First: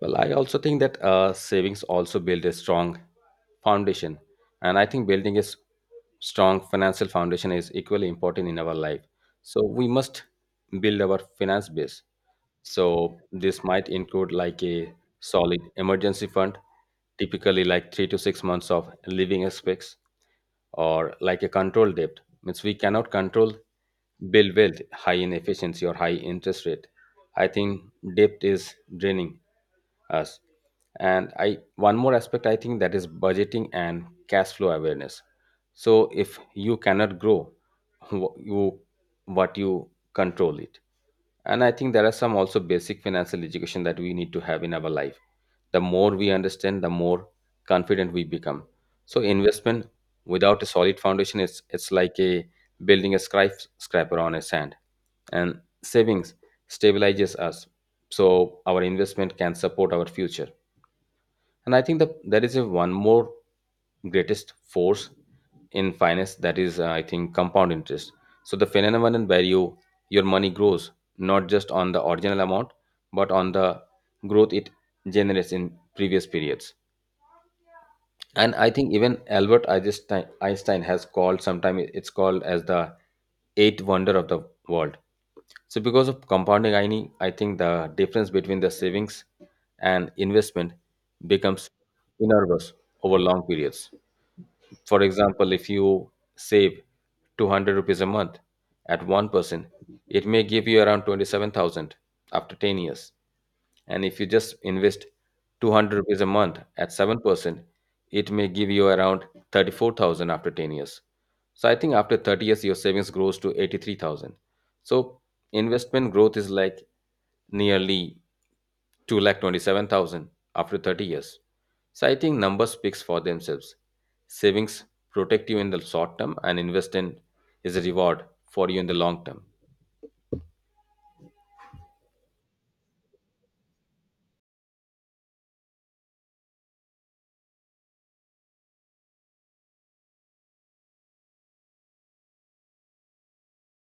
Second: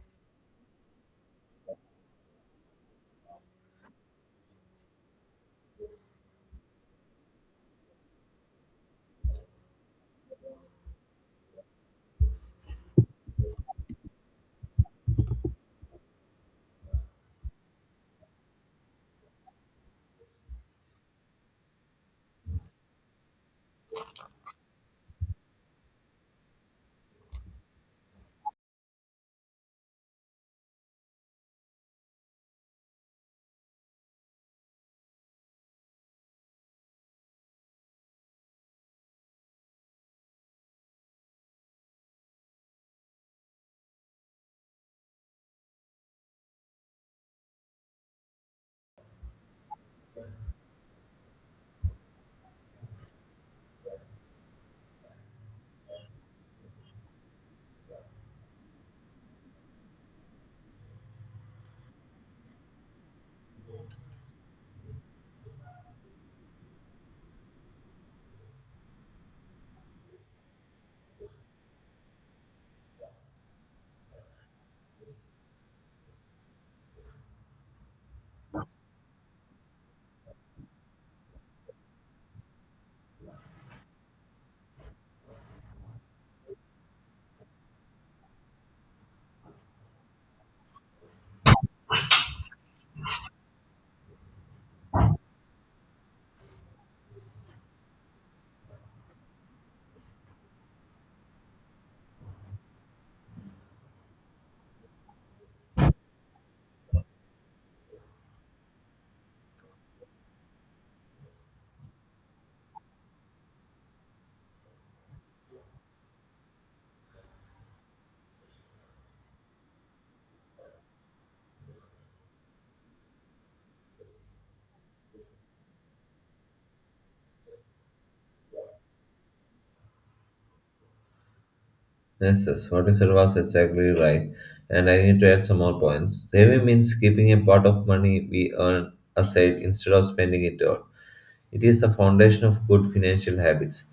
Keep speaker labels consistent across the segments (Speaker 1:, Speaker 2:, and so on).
Speaker 1: Well, I also think that savings also build a strong foundation, and I think building a strong financial foundation is equally important in our life. So we must build our finance base. So this might include like a solid emergency fund, typically like 3 to 6 months of living expenses, or like a control debt means we cannot control build wealth high in efficiency or high interest rate. I think depth is draining us. And I one more aspect I think that is budgeting and cash flow awareness. So if you cannot grow, wh- you what you control it. And I think there are some also basic financial education that we need to have in our life. The more we understand, the more confident we become. So investment without a solid foundation, it's like a building a scry scraper on a sand. And savings stabilizes us so our investment can support our future. And I think that there is a one more greatest force in finance that is I think compound interest. So the phenomenon where your money grows not just on the original amount but on the growth it generates in previous periods. And I think even Albert Einstein has called sometime it's called as the eighth wonder of the world. So because of compounding I think the difference between the savings and investment becomes enormous over long periods. For example, if you save 200 rupees a month at 1%, it may give you around 27,000 after 10 years. And if you just invest 200 rupees a month at 7%, it may give you around 34,000 after 10 years. So I think after 30 years, your savings grows to 83,000. So investment growth is like nearly 2,27,000 after 30 years. So I think numbers speaks for themselves. Savings protect you in the short term and investment is a reward for you in the long term.
Speaker 2: Yes, yes, what you said was exactly right, and I need to add some more points. Saving means keeping a part of money we earn aside instead of spending it all. It is the foundation of good financial habits.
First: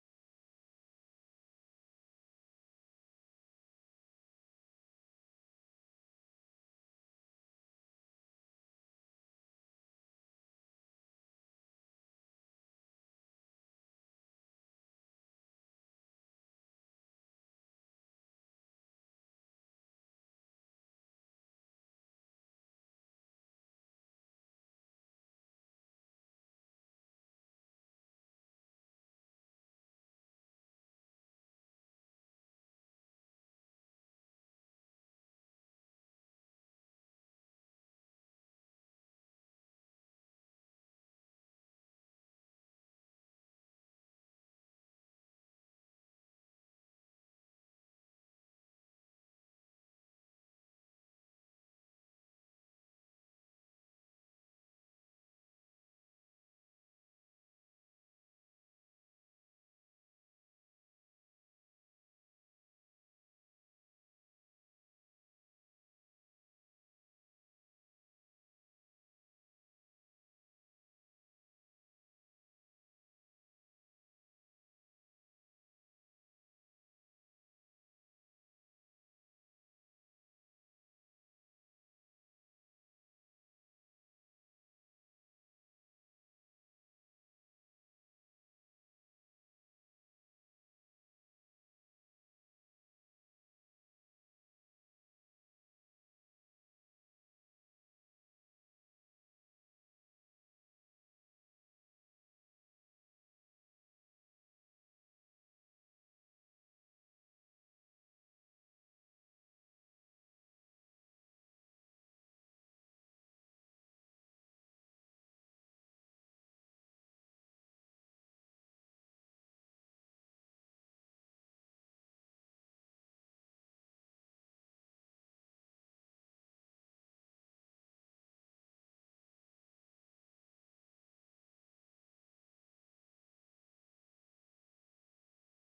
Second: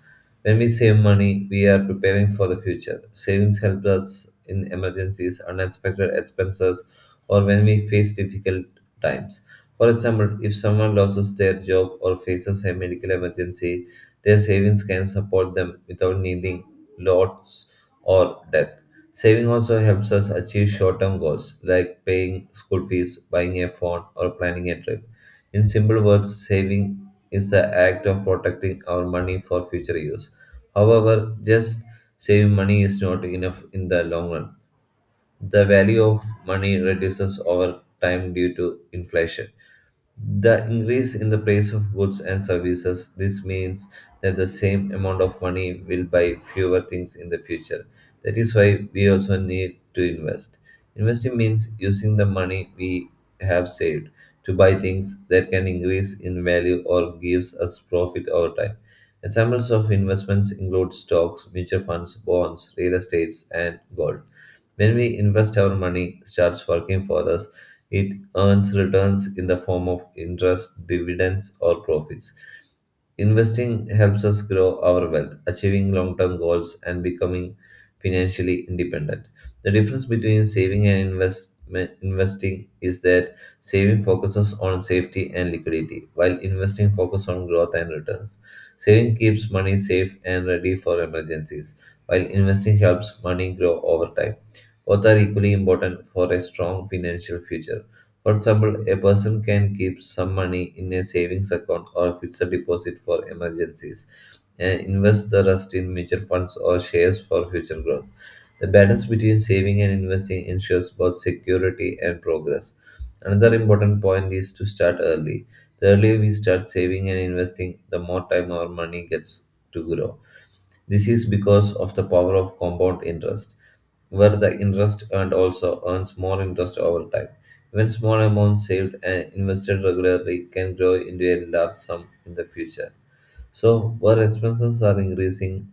Speaker 2: When we save money, we are preparing for the future. Savings help us in emergencies, unexpected expenses, or when we face difficult times. For example, if someone loses their job or faces a medical emergency, their savings can support them without needing lots or debt. Saving also helps us achieve short term goals like paying school fees, buying a phone, or planning a trip. In simple words, saving is the act of protecting our money for future use. However, just saving money is not enough in the long run. The value of money reduces over time due to inflation. The increase in the price of goods and services, this means that the same amount of money will buy fewer things in the future. That is why we also need to invest. Investing means using the money we have saved to buy things that can increase in value or gives us profit over time. Examples of investments include stocks, mutual funds, bonds, real estates, and gold. When we invest our money, starts working for us, it earns returns in the form of interest, dividends, or profits. Investing helps us grow our wealth, achieving long term goals, and becoming financially independent. The difference between saving and investment, investing is that saving focuses on safety and liquidity, while investing focuses on growth and returns. Saving keeps money safe and ready for emergencies, while investing helps money grow over time. Both are equally important for a strong financial future. For example, a person can keep some money in a savings account or a fixed deposit for emergencies and invest the rest in mutual funds or shares for future growth. The balance between saving and investing ensures both security and progress. Another important point is to start early. The earlier we start saving and investing, the more time our money gets to grow. This is because of the power of compound interest, where the interest earned also earns more interest over time. Even small amounts saved and invested regularly can grow into a large sum in the future. So, where expenses are increasing,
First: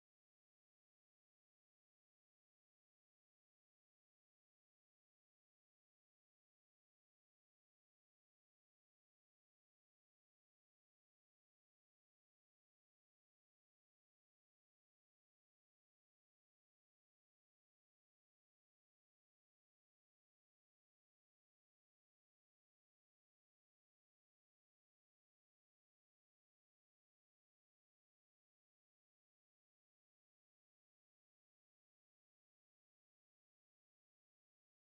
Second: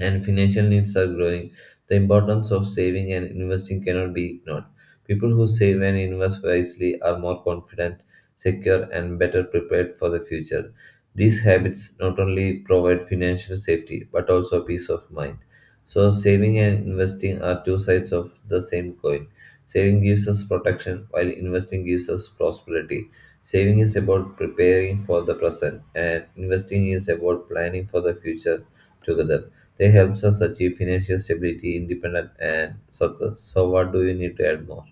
Speaker 2: and financial needs are growing, the importance of saving and investing cannot be ignored. People who save and invest wisely are more confident, secure, and better prepared for the future. These habits not only provide financial safety but also peace of mind. So, saving and investing are two sides of the same coin. Saving gives us protection, while investing gives us prosperity. Saving is about preparing for the present, and investing is about planning for the future together. They helps us achieve financial stability, independence, and success. So, what do you need to add more?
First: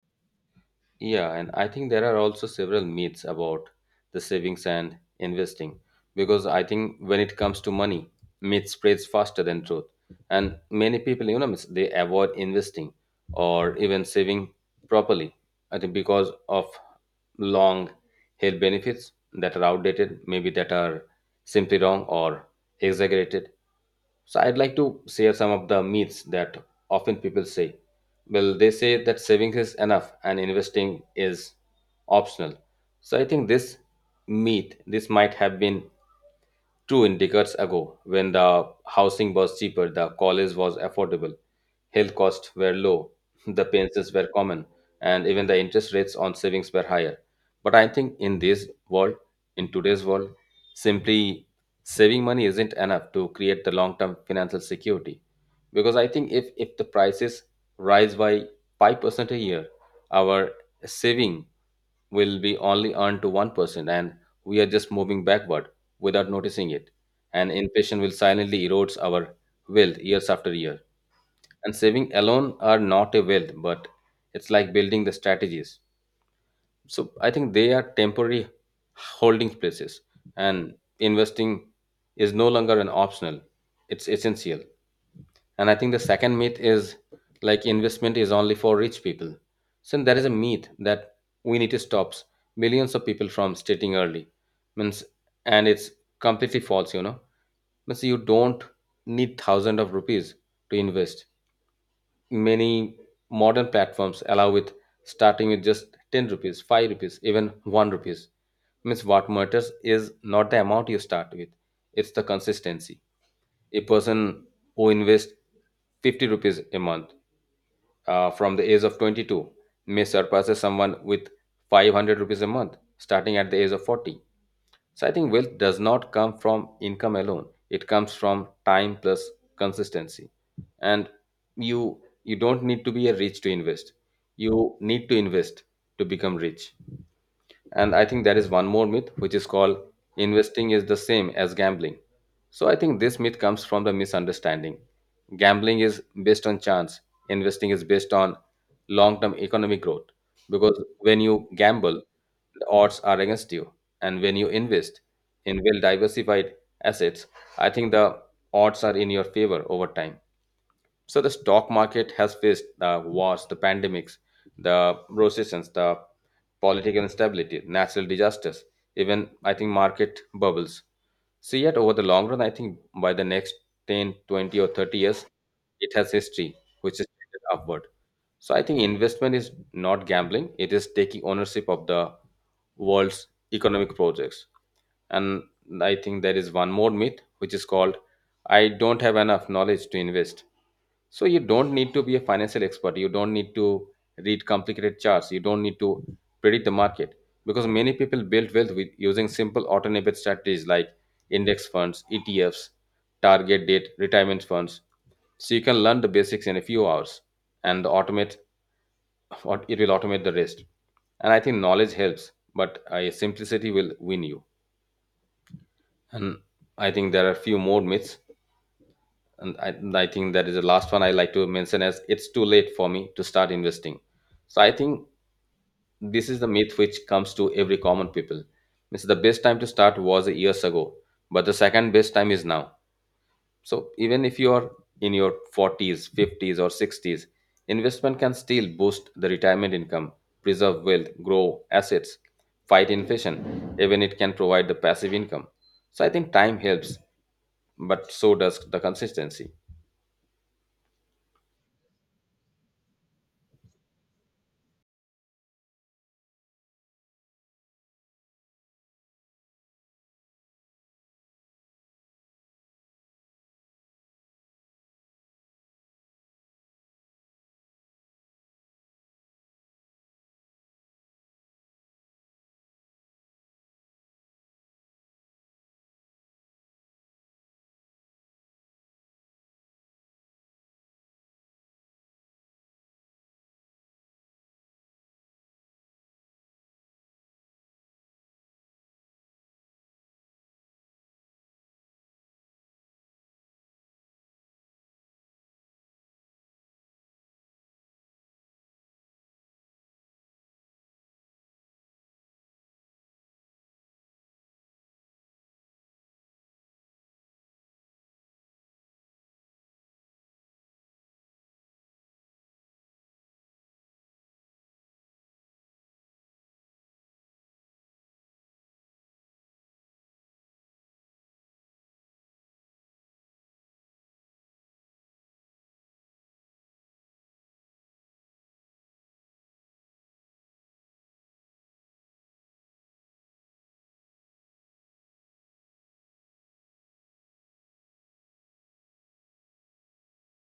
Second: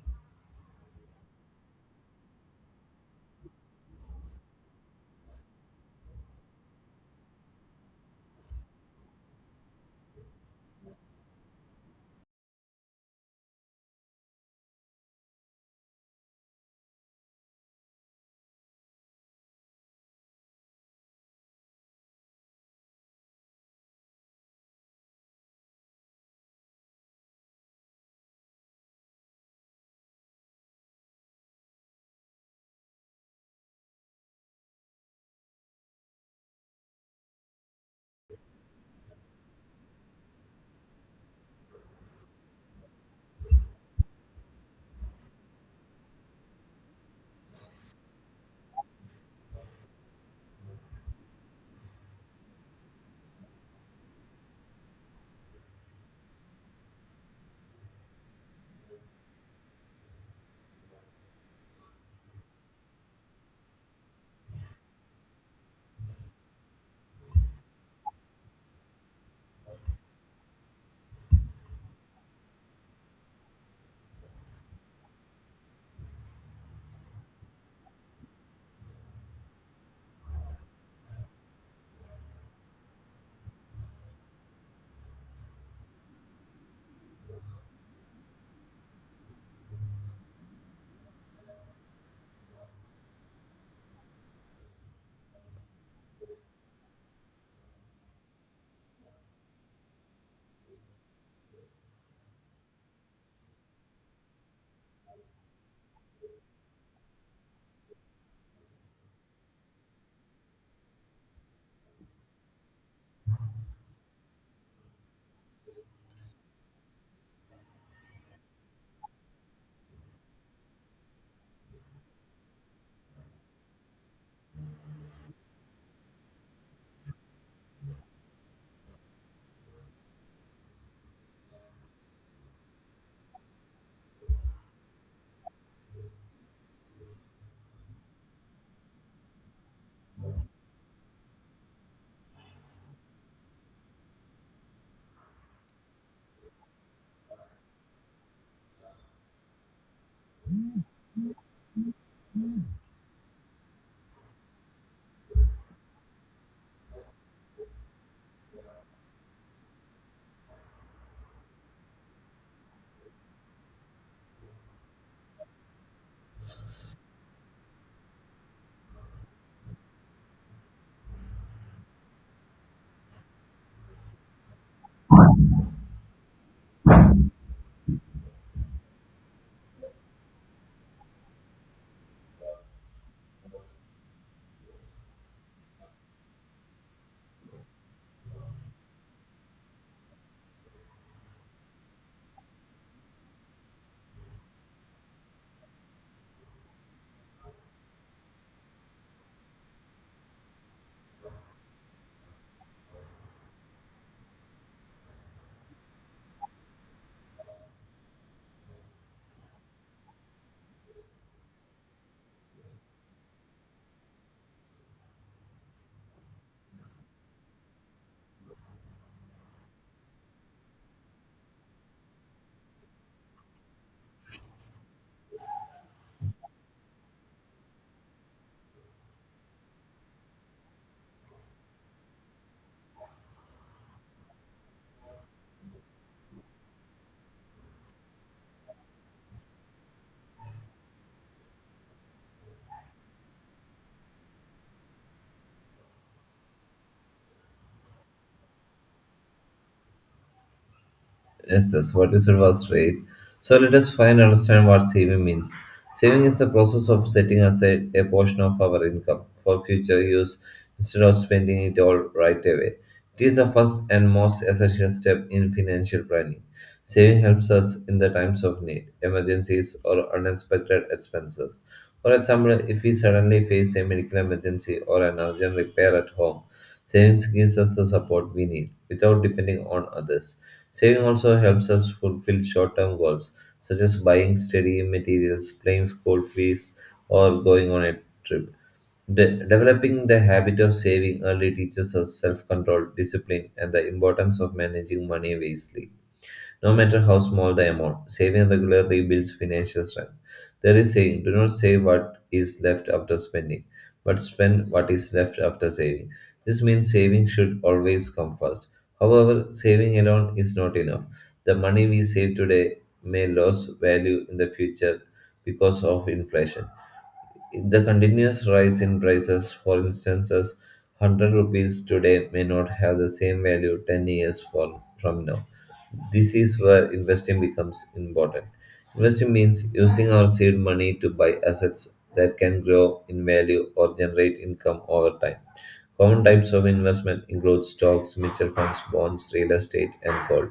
Speaker 1: Yeah, and I think there are also several myths about the savings and investing because I think when it comes to money, myth spreads faster than truth. And many people, they avoid investing or even saving properly, I think because of long held benefits that are outdated, maybe that are simply wrong or exaggerated. So I'd like to share some of the myths that often people say. Well, they say that savings is enough and investing is optional. So I think this myth, this might have been true, in decades ago, when the housing was cheaper, the college was affordable, health costs were low, the pensions were common, and even the interest rates on savings were higher. But I think in this world, in today's world, simply saving money isn't enough to create the long-term financial security. Because I think if the prices rise by 5% a year, our saving will be only earned to 1%, and we are just moving backward without noticing it. And inflation will silently erodes our wealth years after year. And saving alone are not a wealth, but it's like building the strategies. So I think they are temporary holding places, and investing is no longer an optional, it's essential. And I think the second myth is like investment is only for rich people. So there is a myth that we need to stop millions of people from starting early. Means and it's completely false. Means you don't need thousands of rupees to invest. Many modern platforms allow with starting with just 10 rupees, 5 rupees, even 1 rupees. Means what matters is not the amount you start with, it's the consistency. A person who invests 50 rupees a month from the age of 22 may surpass someone with 500 rupees a month starting at the age of 40. So I think wealth does not come from income alone, it comes from time plus consistency. And you don't need to be a rich to invest, you need to invest to become rich. And I think there is one more myth, which is called investing is the same as gambling. So I think this myth comes from the misunderstanding. Gambling is based on chance, investing is based on long term economic growth. Because when you gamble, the odds are against you. And when you invest in well diversified assets, I think the odds are in your favor over time. So the stock market has faced the wars, the pandemics, the recessions, the political instability, natural disasters, even I think market bubbles. So yet over the long run, I think by the next 10, 20, or 30 years, it has history, which is trended upward. So I think investment is not gambling. It is taking ownership of the world's economic projects. And I think there is one more myth, which is called, I don't have enough knowledge to invest. So you don't need to be a financial expert. You don't need to read complicated charts. You don't need to predict the market because many people build wealth with using simple automated strategies like index funds, ETFs, target date, retirement funds. So you can learn the basics in a few hours and automate what it will automate the rest. And I think knowledge helps, but simplicity will win you. And I think there are a few more myths and I think that is the last one I like to mention as it's too late for me to start investing. So I think this is the myth which comes to every common people. Means the best time to start was years ago, but the second best time is now. So even if you are in your 40s, 50s, or 60s, investment can still boost the retirement income, preserve wealth, grow assets, fight inflation. Even it can provide the passive income. So I think time helps, but so does the consistency.
Speaker 2: Yes, yes, what you said was right. So let us find and understand what saving means. Saving is the process of setting aside a portion of our income for future use instead of spending it all right away. It is the first and most essential step in financial planning. Saving helps us in the times of need, emergencies, or unexpected expenses. For example, if we suddenly face a medical emergency or an urgent repair at home, savings gives us the support we need without depending on others. Saving also helps us fulfill short term goals, such as buying study materials, paying school fees, or going on a trip. Developing the habit of saving early teaches us self control, discipline, and the importance of managing money wisely no matter how small the amount. Saving regularly builds financial strength. There is saying, do not save what is left after spending, but spend what is left after saving. This means saving should always come first. However, saving alone is not enough. The money we save today may lose value in the future because of inflation. The continuous rise in prices, for instance, as 100 rupees today may not have the same value 10 years for, from now. This is where investing becomes important. Investing means using our seed money to buy assets that can grow in value or generate income over time. Common types of investment include stocks, mutual funds, bonds, real estate, and gold.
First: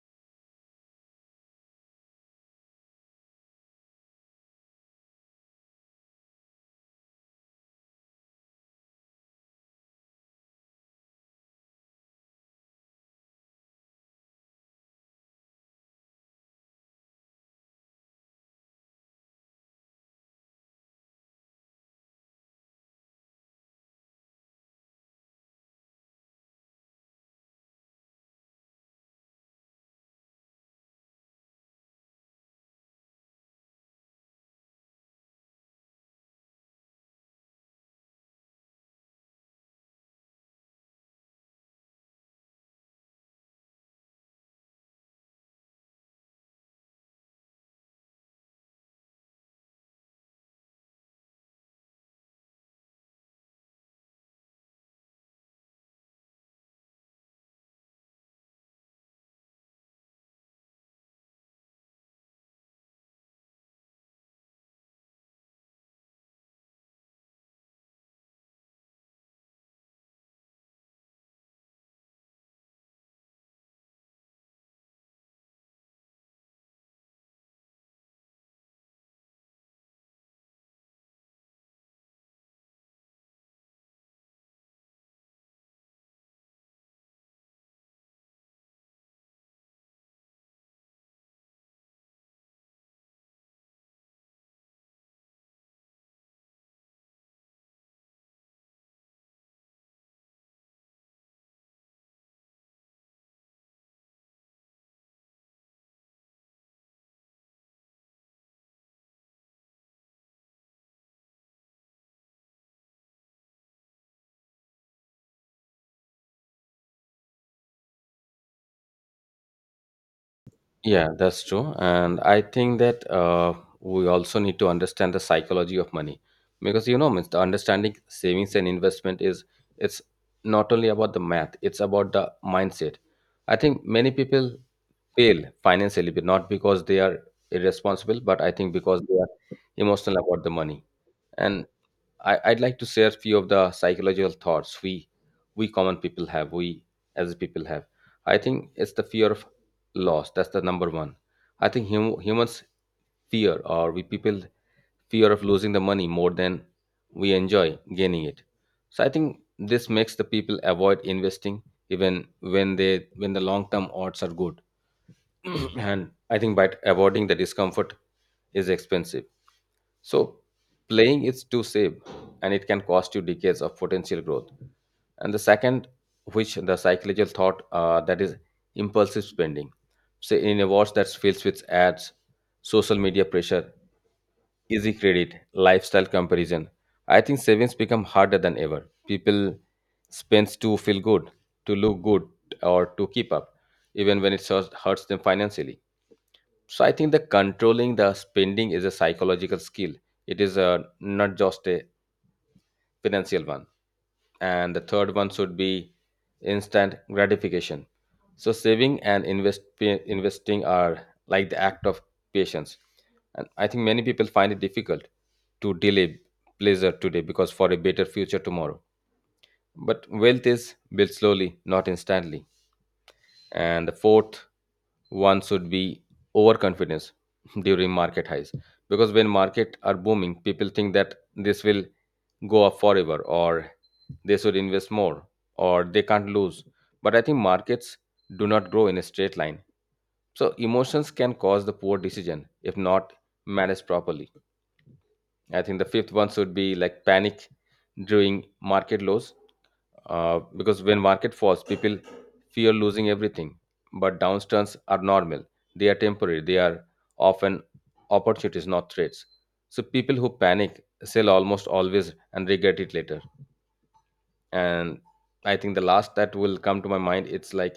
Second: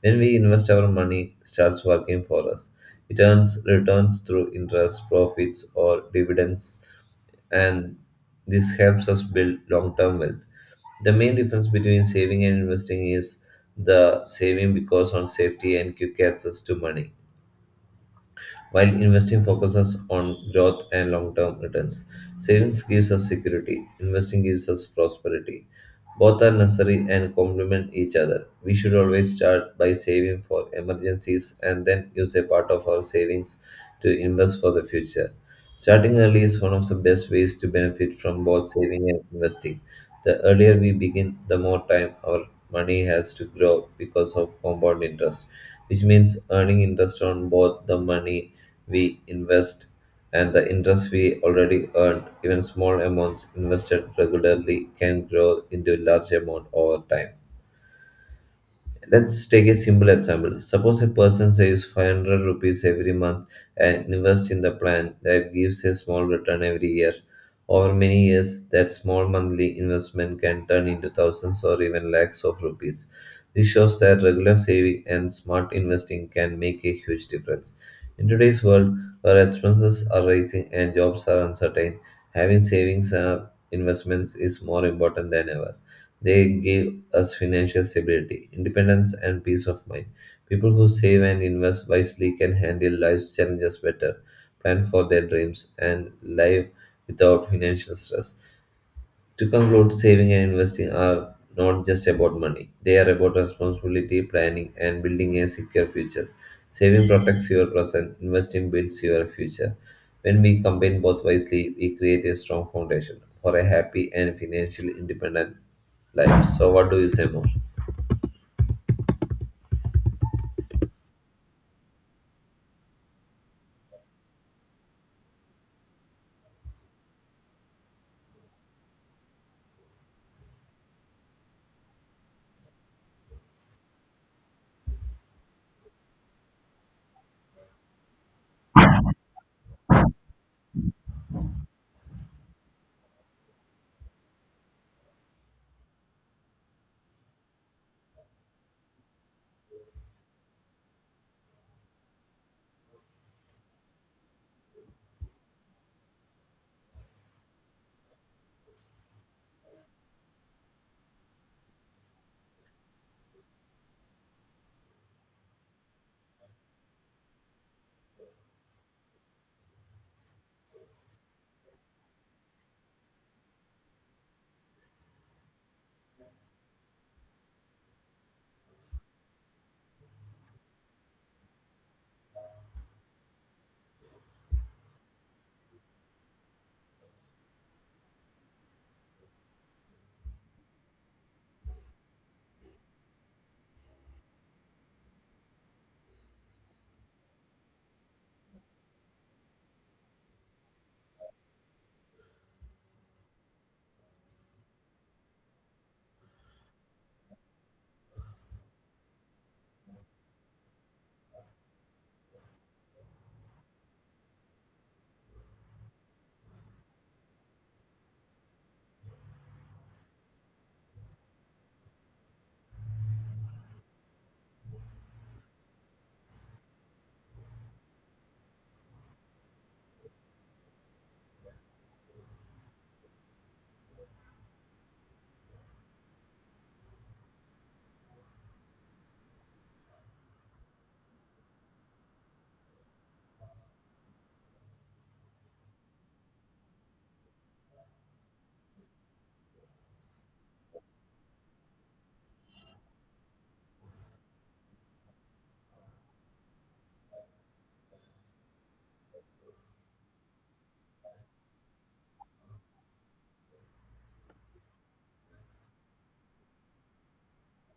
Speaker 2: When we invest our money, starts working for us, returns through interest, profits, or dividends, and this helps us build long-term wealth. The main difference between saving and investing is the saving because on safety and quick access to money, while investing focuses on growth and long term returns. Savings gives us security, investing gives us prosperity. Both are necessary and complement each other. We should always start by saving for emergencies and then use a part of our savings to invest for the future. Starting early is one of the best ways to benefit from both saving and investing. The earlier we begin, the more time our money has to grow because of compound interest, which means earning interest on both the money we invest and the interest we already earned. Even small amounts invested regularly can grow into a large amount over time. Let's take a simple example. Suppose a person saves 500 rupees every month and invests in the plan that gives a small return every year. Over many years, that small monthly investment can turn into thousands or even lakhs of rupees. This shows that regular saving and smart investing can make a huge difference. In today's world, where expenses are rising and jobs are uncertain, having savings and investments is more important than ever. They give us financial stability, independence, and peace of mind. People who save and invest wisely can handle life's challenges better, plan for their dreams, and live without financial stress. To conclude, saving and investing are not just about money, they are about responsibility, planning, and building a secure future. Saving protects your present, investing builds your future. When we combine both wisely, we create a strong foundation for a happy and financially independent life. So, what do you say more?
Speaker 1: Yeah, that's true. And I think that we also need to understand the psychology of money because means the understanding savings and investment is it's not only about the math, it's about the mindset. I think many people fail financially, but not because they are irresponsible, but I think because they are emotional about the money. And I'd like to share a few of the psychological thoughts we common people have, we as people have. I think it's the fear of loss. That's the number one. I think humans fear or we people fear of losing the money more than we enjoy gaining it. So I think this makes the people avoid investing even when they when the long term odds are good. And I think by avoiding the discomfort is expensive. So, playing is to save, and it can cost you decades of potential growth. And the second, which the psychological thought that is impulsive spending. Say in a watch that's filled with ads, social media pressure, easy credit, lifestyle comparison. I think savings become harder than ever. People spends to feel good, to look good, or to keep up, even when it hurts them financially. So I think the controlling the spending is a psychological skill. It is a not just a financial one. And the third one should be instant gratification. So saving and investing are like the act of patience. And I think many people find it difficult to delay pleasure today because for a better future tomorrow. But wealth is built slowly, not instantly. And the fourth one should be overconfidence during market highs because when market are booming people think that this will go up forever, or they should invest more, or they can't lose. But I think markets do not grow in a straight line, so emotions can cause the poor decision if not managed properly. I think the fifth one should be like panic during market lows, because when market falls, people fear losing everything. But downturns are normal; they are temporary. They are often opportunities, not threats. So people who panic sell almost always and regret it later. And I think the last that will come to my mind it's like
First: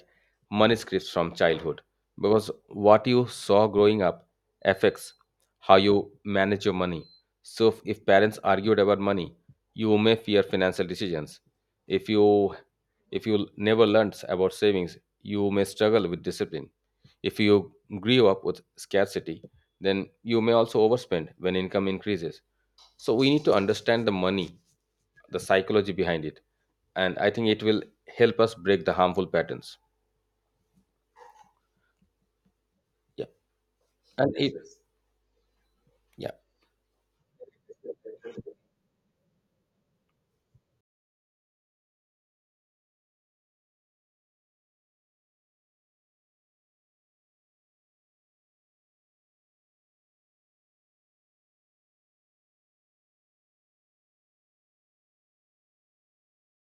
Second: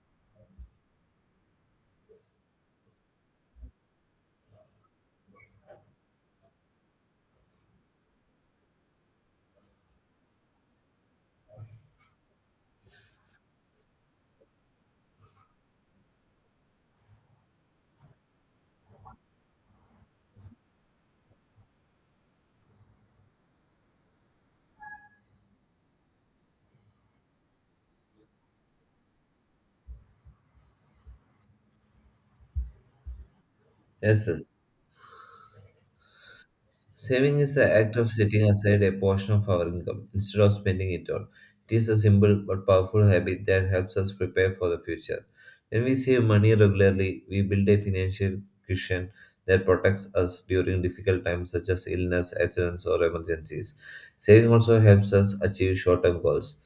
Speaker 1: manuscripts from childhood, because what you saw growing up affects how you manage your money. So if parents argued about money, you may fear financial decisions. If you if you never learned about savings, you may struggle with discipline. If you grew up with scarcity, then you may also overspend when income increases. So we need to understand the money, the psychology behind it. And I think it will help us break the harmful patterns. Yeah.
Speaker 2: Yes,
Speaker 1: And
Speaker 2: yes.
Speaker 1: it. Yeah.
Speaker 2: Saving is the act of setting aside a portion of our income instead of spending it all. It is a simple but powerful habit that helps us prepare for the future. When we save money regularly, we build a financial cushion that protects us during difficult times such as illness, accidents, or emergencies. Saving also helps us achieve short term goals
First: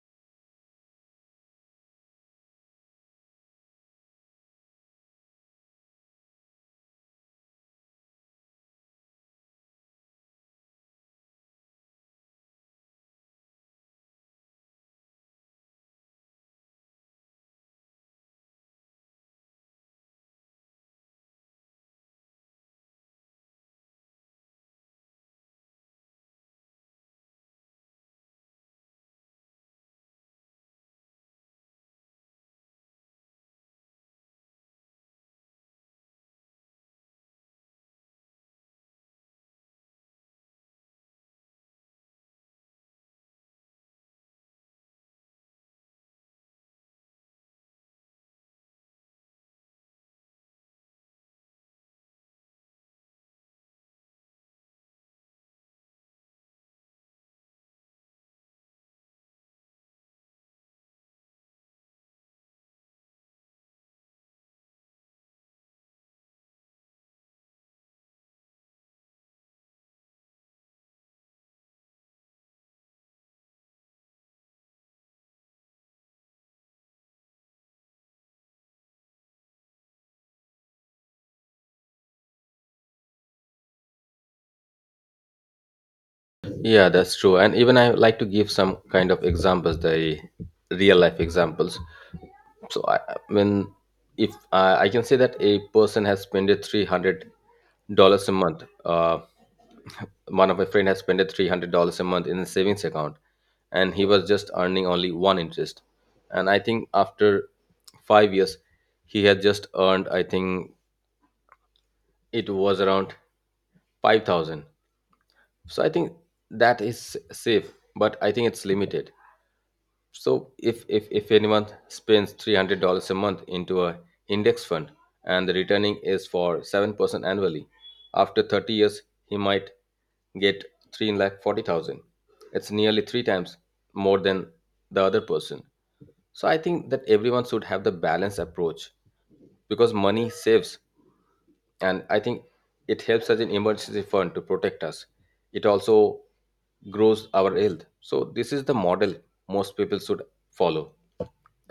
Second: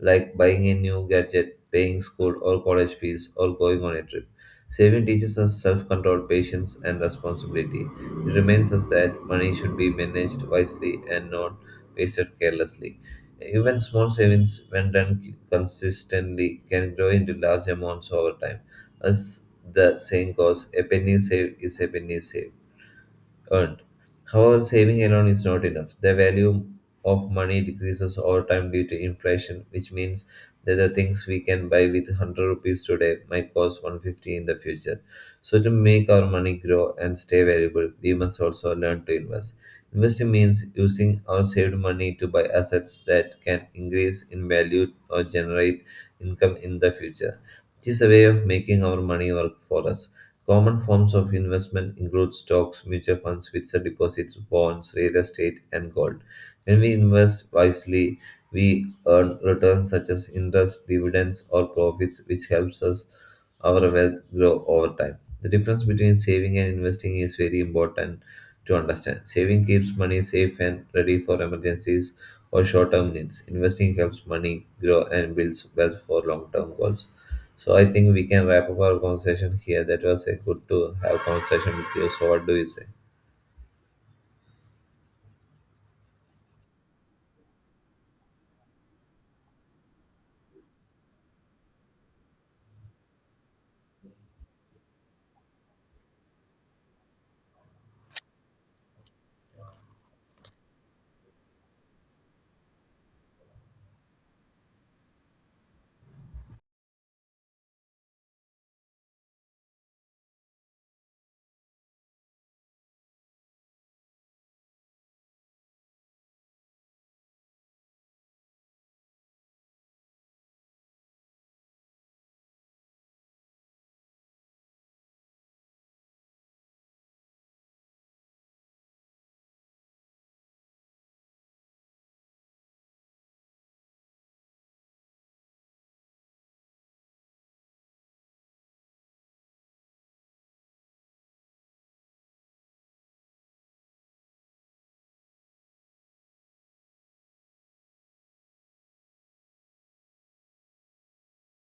Speaker 2: like buying a new gadget, paying school or college fees, or going on a trip. Saving teaches us self control, patience, and responsibility. It reminds us that money should be managed wisely and not wasted carelessly. Even small savings, when done consistently, can grow into large amounts over time. As the saying goes, a penny saved is a penny saved earned. However, saving alone is not enough. The value of money decreases over time due to inflation, which means that the things we can buy with 100 rupees today might cost 150 in the future. So, to make our money grow and stay valuable, we must also learn to invest. Investing means using our saved money to buy assets that can increase in value or generate income in the future. It is a way of making our money work for us. Common forms of investment include stocks, mutual funds, fixed deposits, bonds, real estate, and gold. When we invest wisely, we earn returns such as interest, dividends, or profits, which helps us our wealth grow over time. The difference between saving and investing is very important to understand. Saving keeps money safe and ready for emergencies or short-term needs. Investing helps money grow and builds wealth for long-term goals. So I think we can wrap up our conversation here. That was a good to have conversation with you. So what do you say?
Speaker 1: Yeah, that's true. And even I like to give some kind of examples, the real life examples. So I mean, if I can say that a person has spent $300 a month, one of my friend has spent $300 a month in a savings account. And he was just earning only one interest. And I think after 5 years he had just earned, I think it was around 5,000. So I think that is safe, but I think it's limited. So if anyone spends $300 a month into a index fund, and the returning is for 7% annually, after 30 years he might get 3,40,000. It's nearly three times more than the other person. So I think that everyone should have the balanced approach because money saves, and I think it helps as an emergency fund to protect us. It also grows our health. So this is the model most people should follow.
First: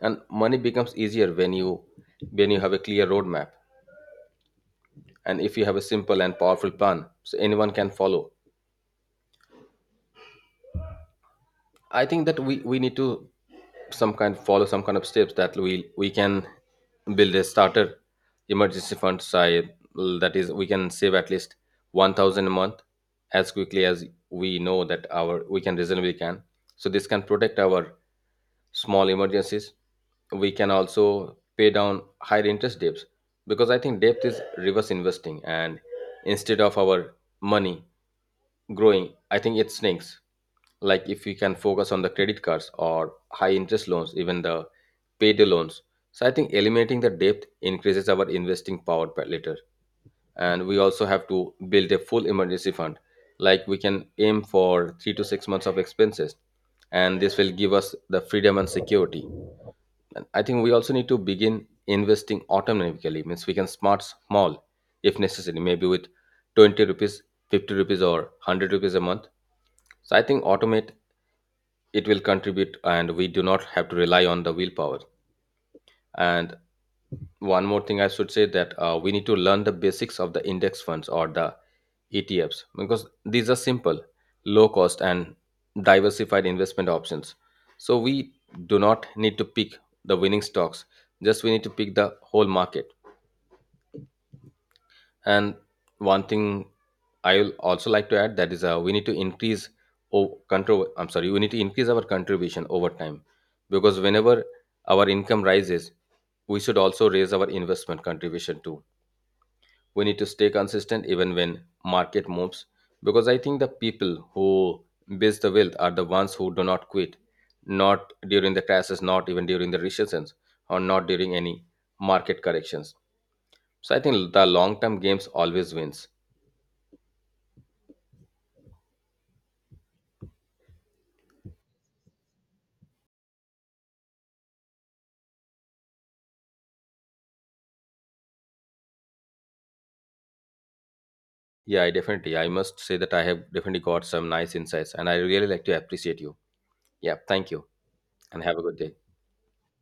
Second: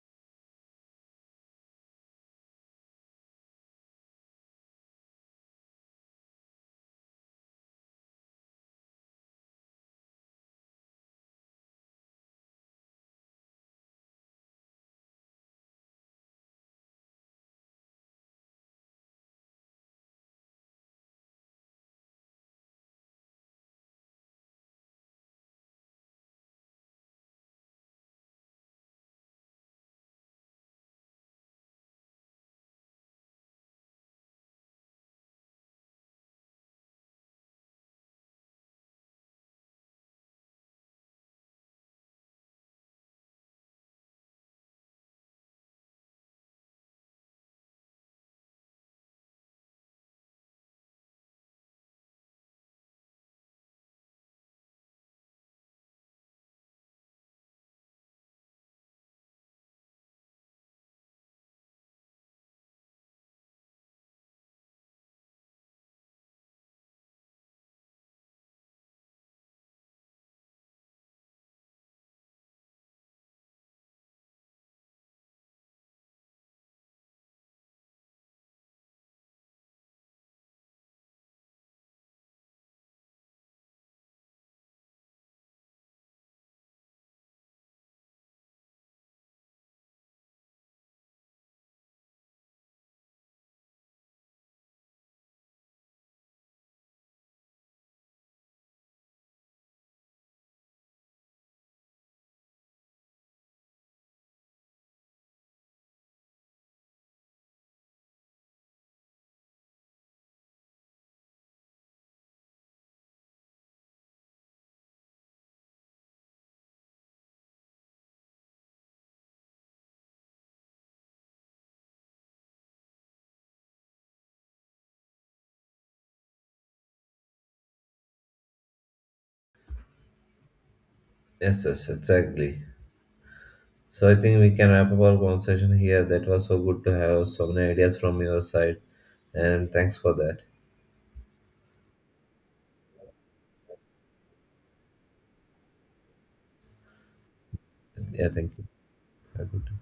Speaker 1: And money becomes easier when you have a clear roadmap, and if you have a simple and powerful plan so anyone can follow. I think that we need to some kind follow some kind of steps that we can build a starter emergency fund side. That is, we can save at least 1,000 a month as quickly as we know that our we can reasonably can. So this can protect our small emergencies. We can also pay down higher interest debts because I think debt is reverse investing. And instead of our money growing, I think it stinks. Like if we can focus on the credit cards or high interest loans, even the payday loans. So I think eliminating the debt increases our investing power later. And we also have to build a full emergency fund, like we can aim for 3 to 6 months of expenses, and this will give us the freedom and security. And I think we also need to begin investing autonomically, means we can smart small if necessary, maybe with 20 rupees, 50 rupees, or 100 rupees a month. So I think automate it will contribute, and we do not have to rely on the willpower. And one more thing I should say that we need to learn the basics of the index funds or the ETFs because these are simple, low cost, and diversified investment options. So we do not need to pick the winning stocks; just we need to pick the whole market. And one thing I will also like to add that is we need to increase control. I'm sorry, we need to increase our contribution over time because whenever our income rises, we should also raise our investment contribution too. We need to stay consistent even when market moves because I think the people who build the wealth are the ones who do not quit, not during the crashes, not even during the recessions, or not during any market corrections. So I think the long-term games always wins.
Speaker 2: Yes, yes, exactly. So I think we can wrap up our conversation here. That was so good to have so many ideas from your side, and thanks for that.
Speaker 1: Yeah, I definitely. I must say that I have definitely got some nice insights and I really like to appreciate you. Yeah, thank you
Speaker 2: Yeah,
Speaker 1: and
Speaker 2: thank
Speaker 1: have a
Speaker 2: you.
Speaker 1: good day.
Speaker 2: Have a good day.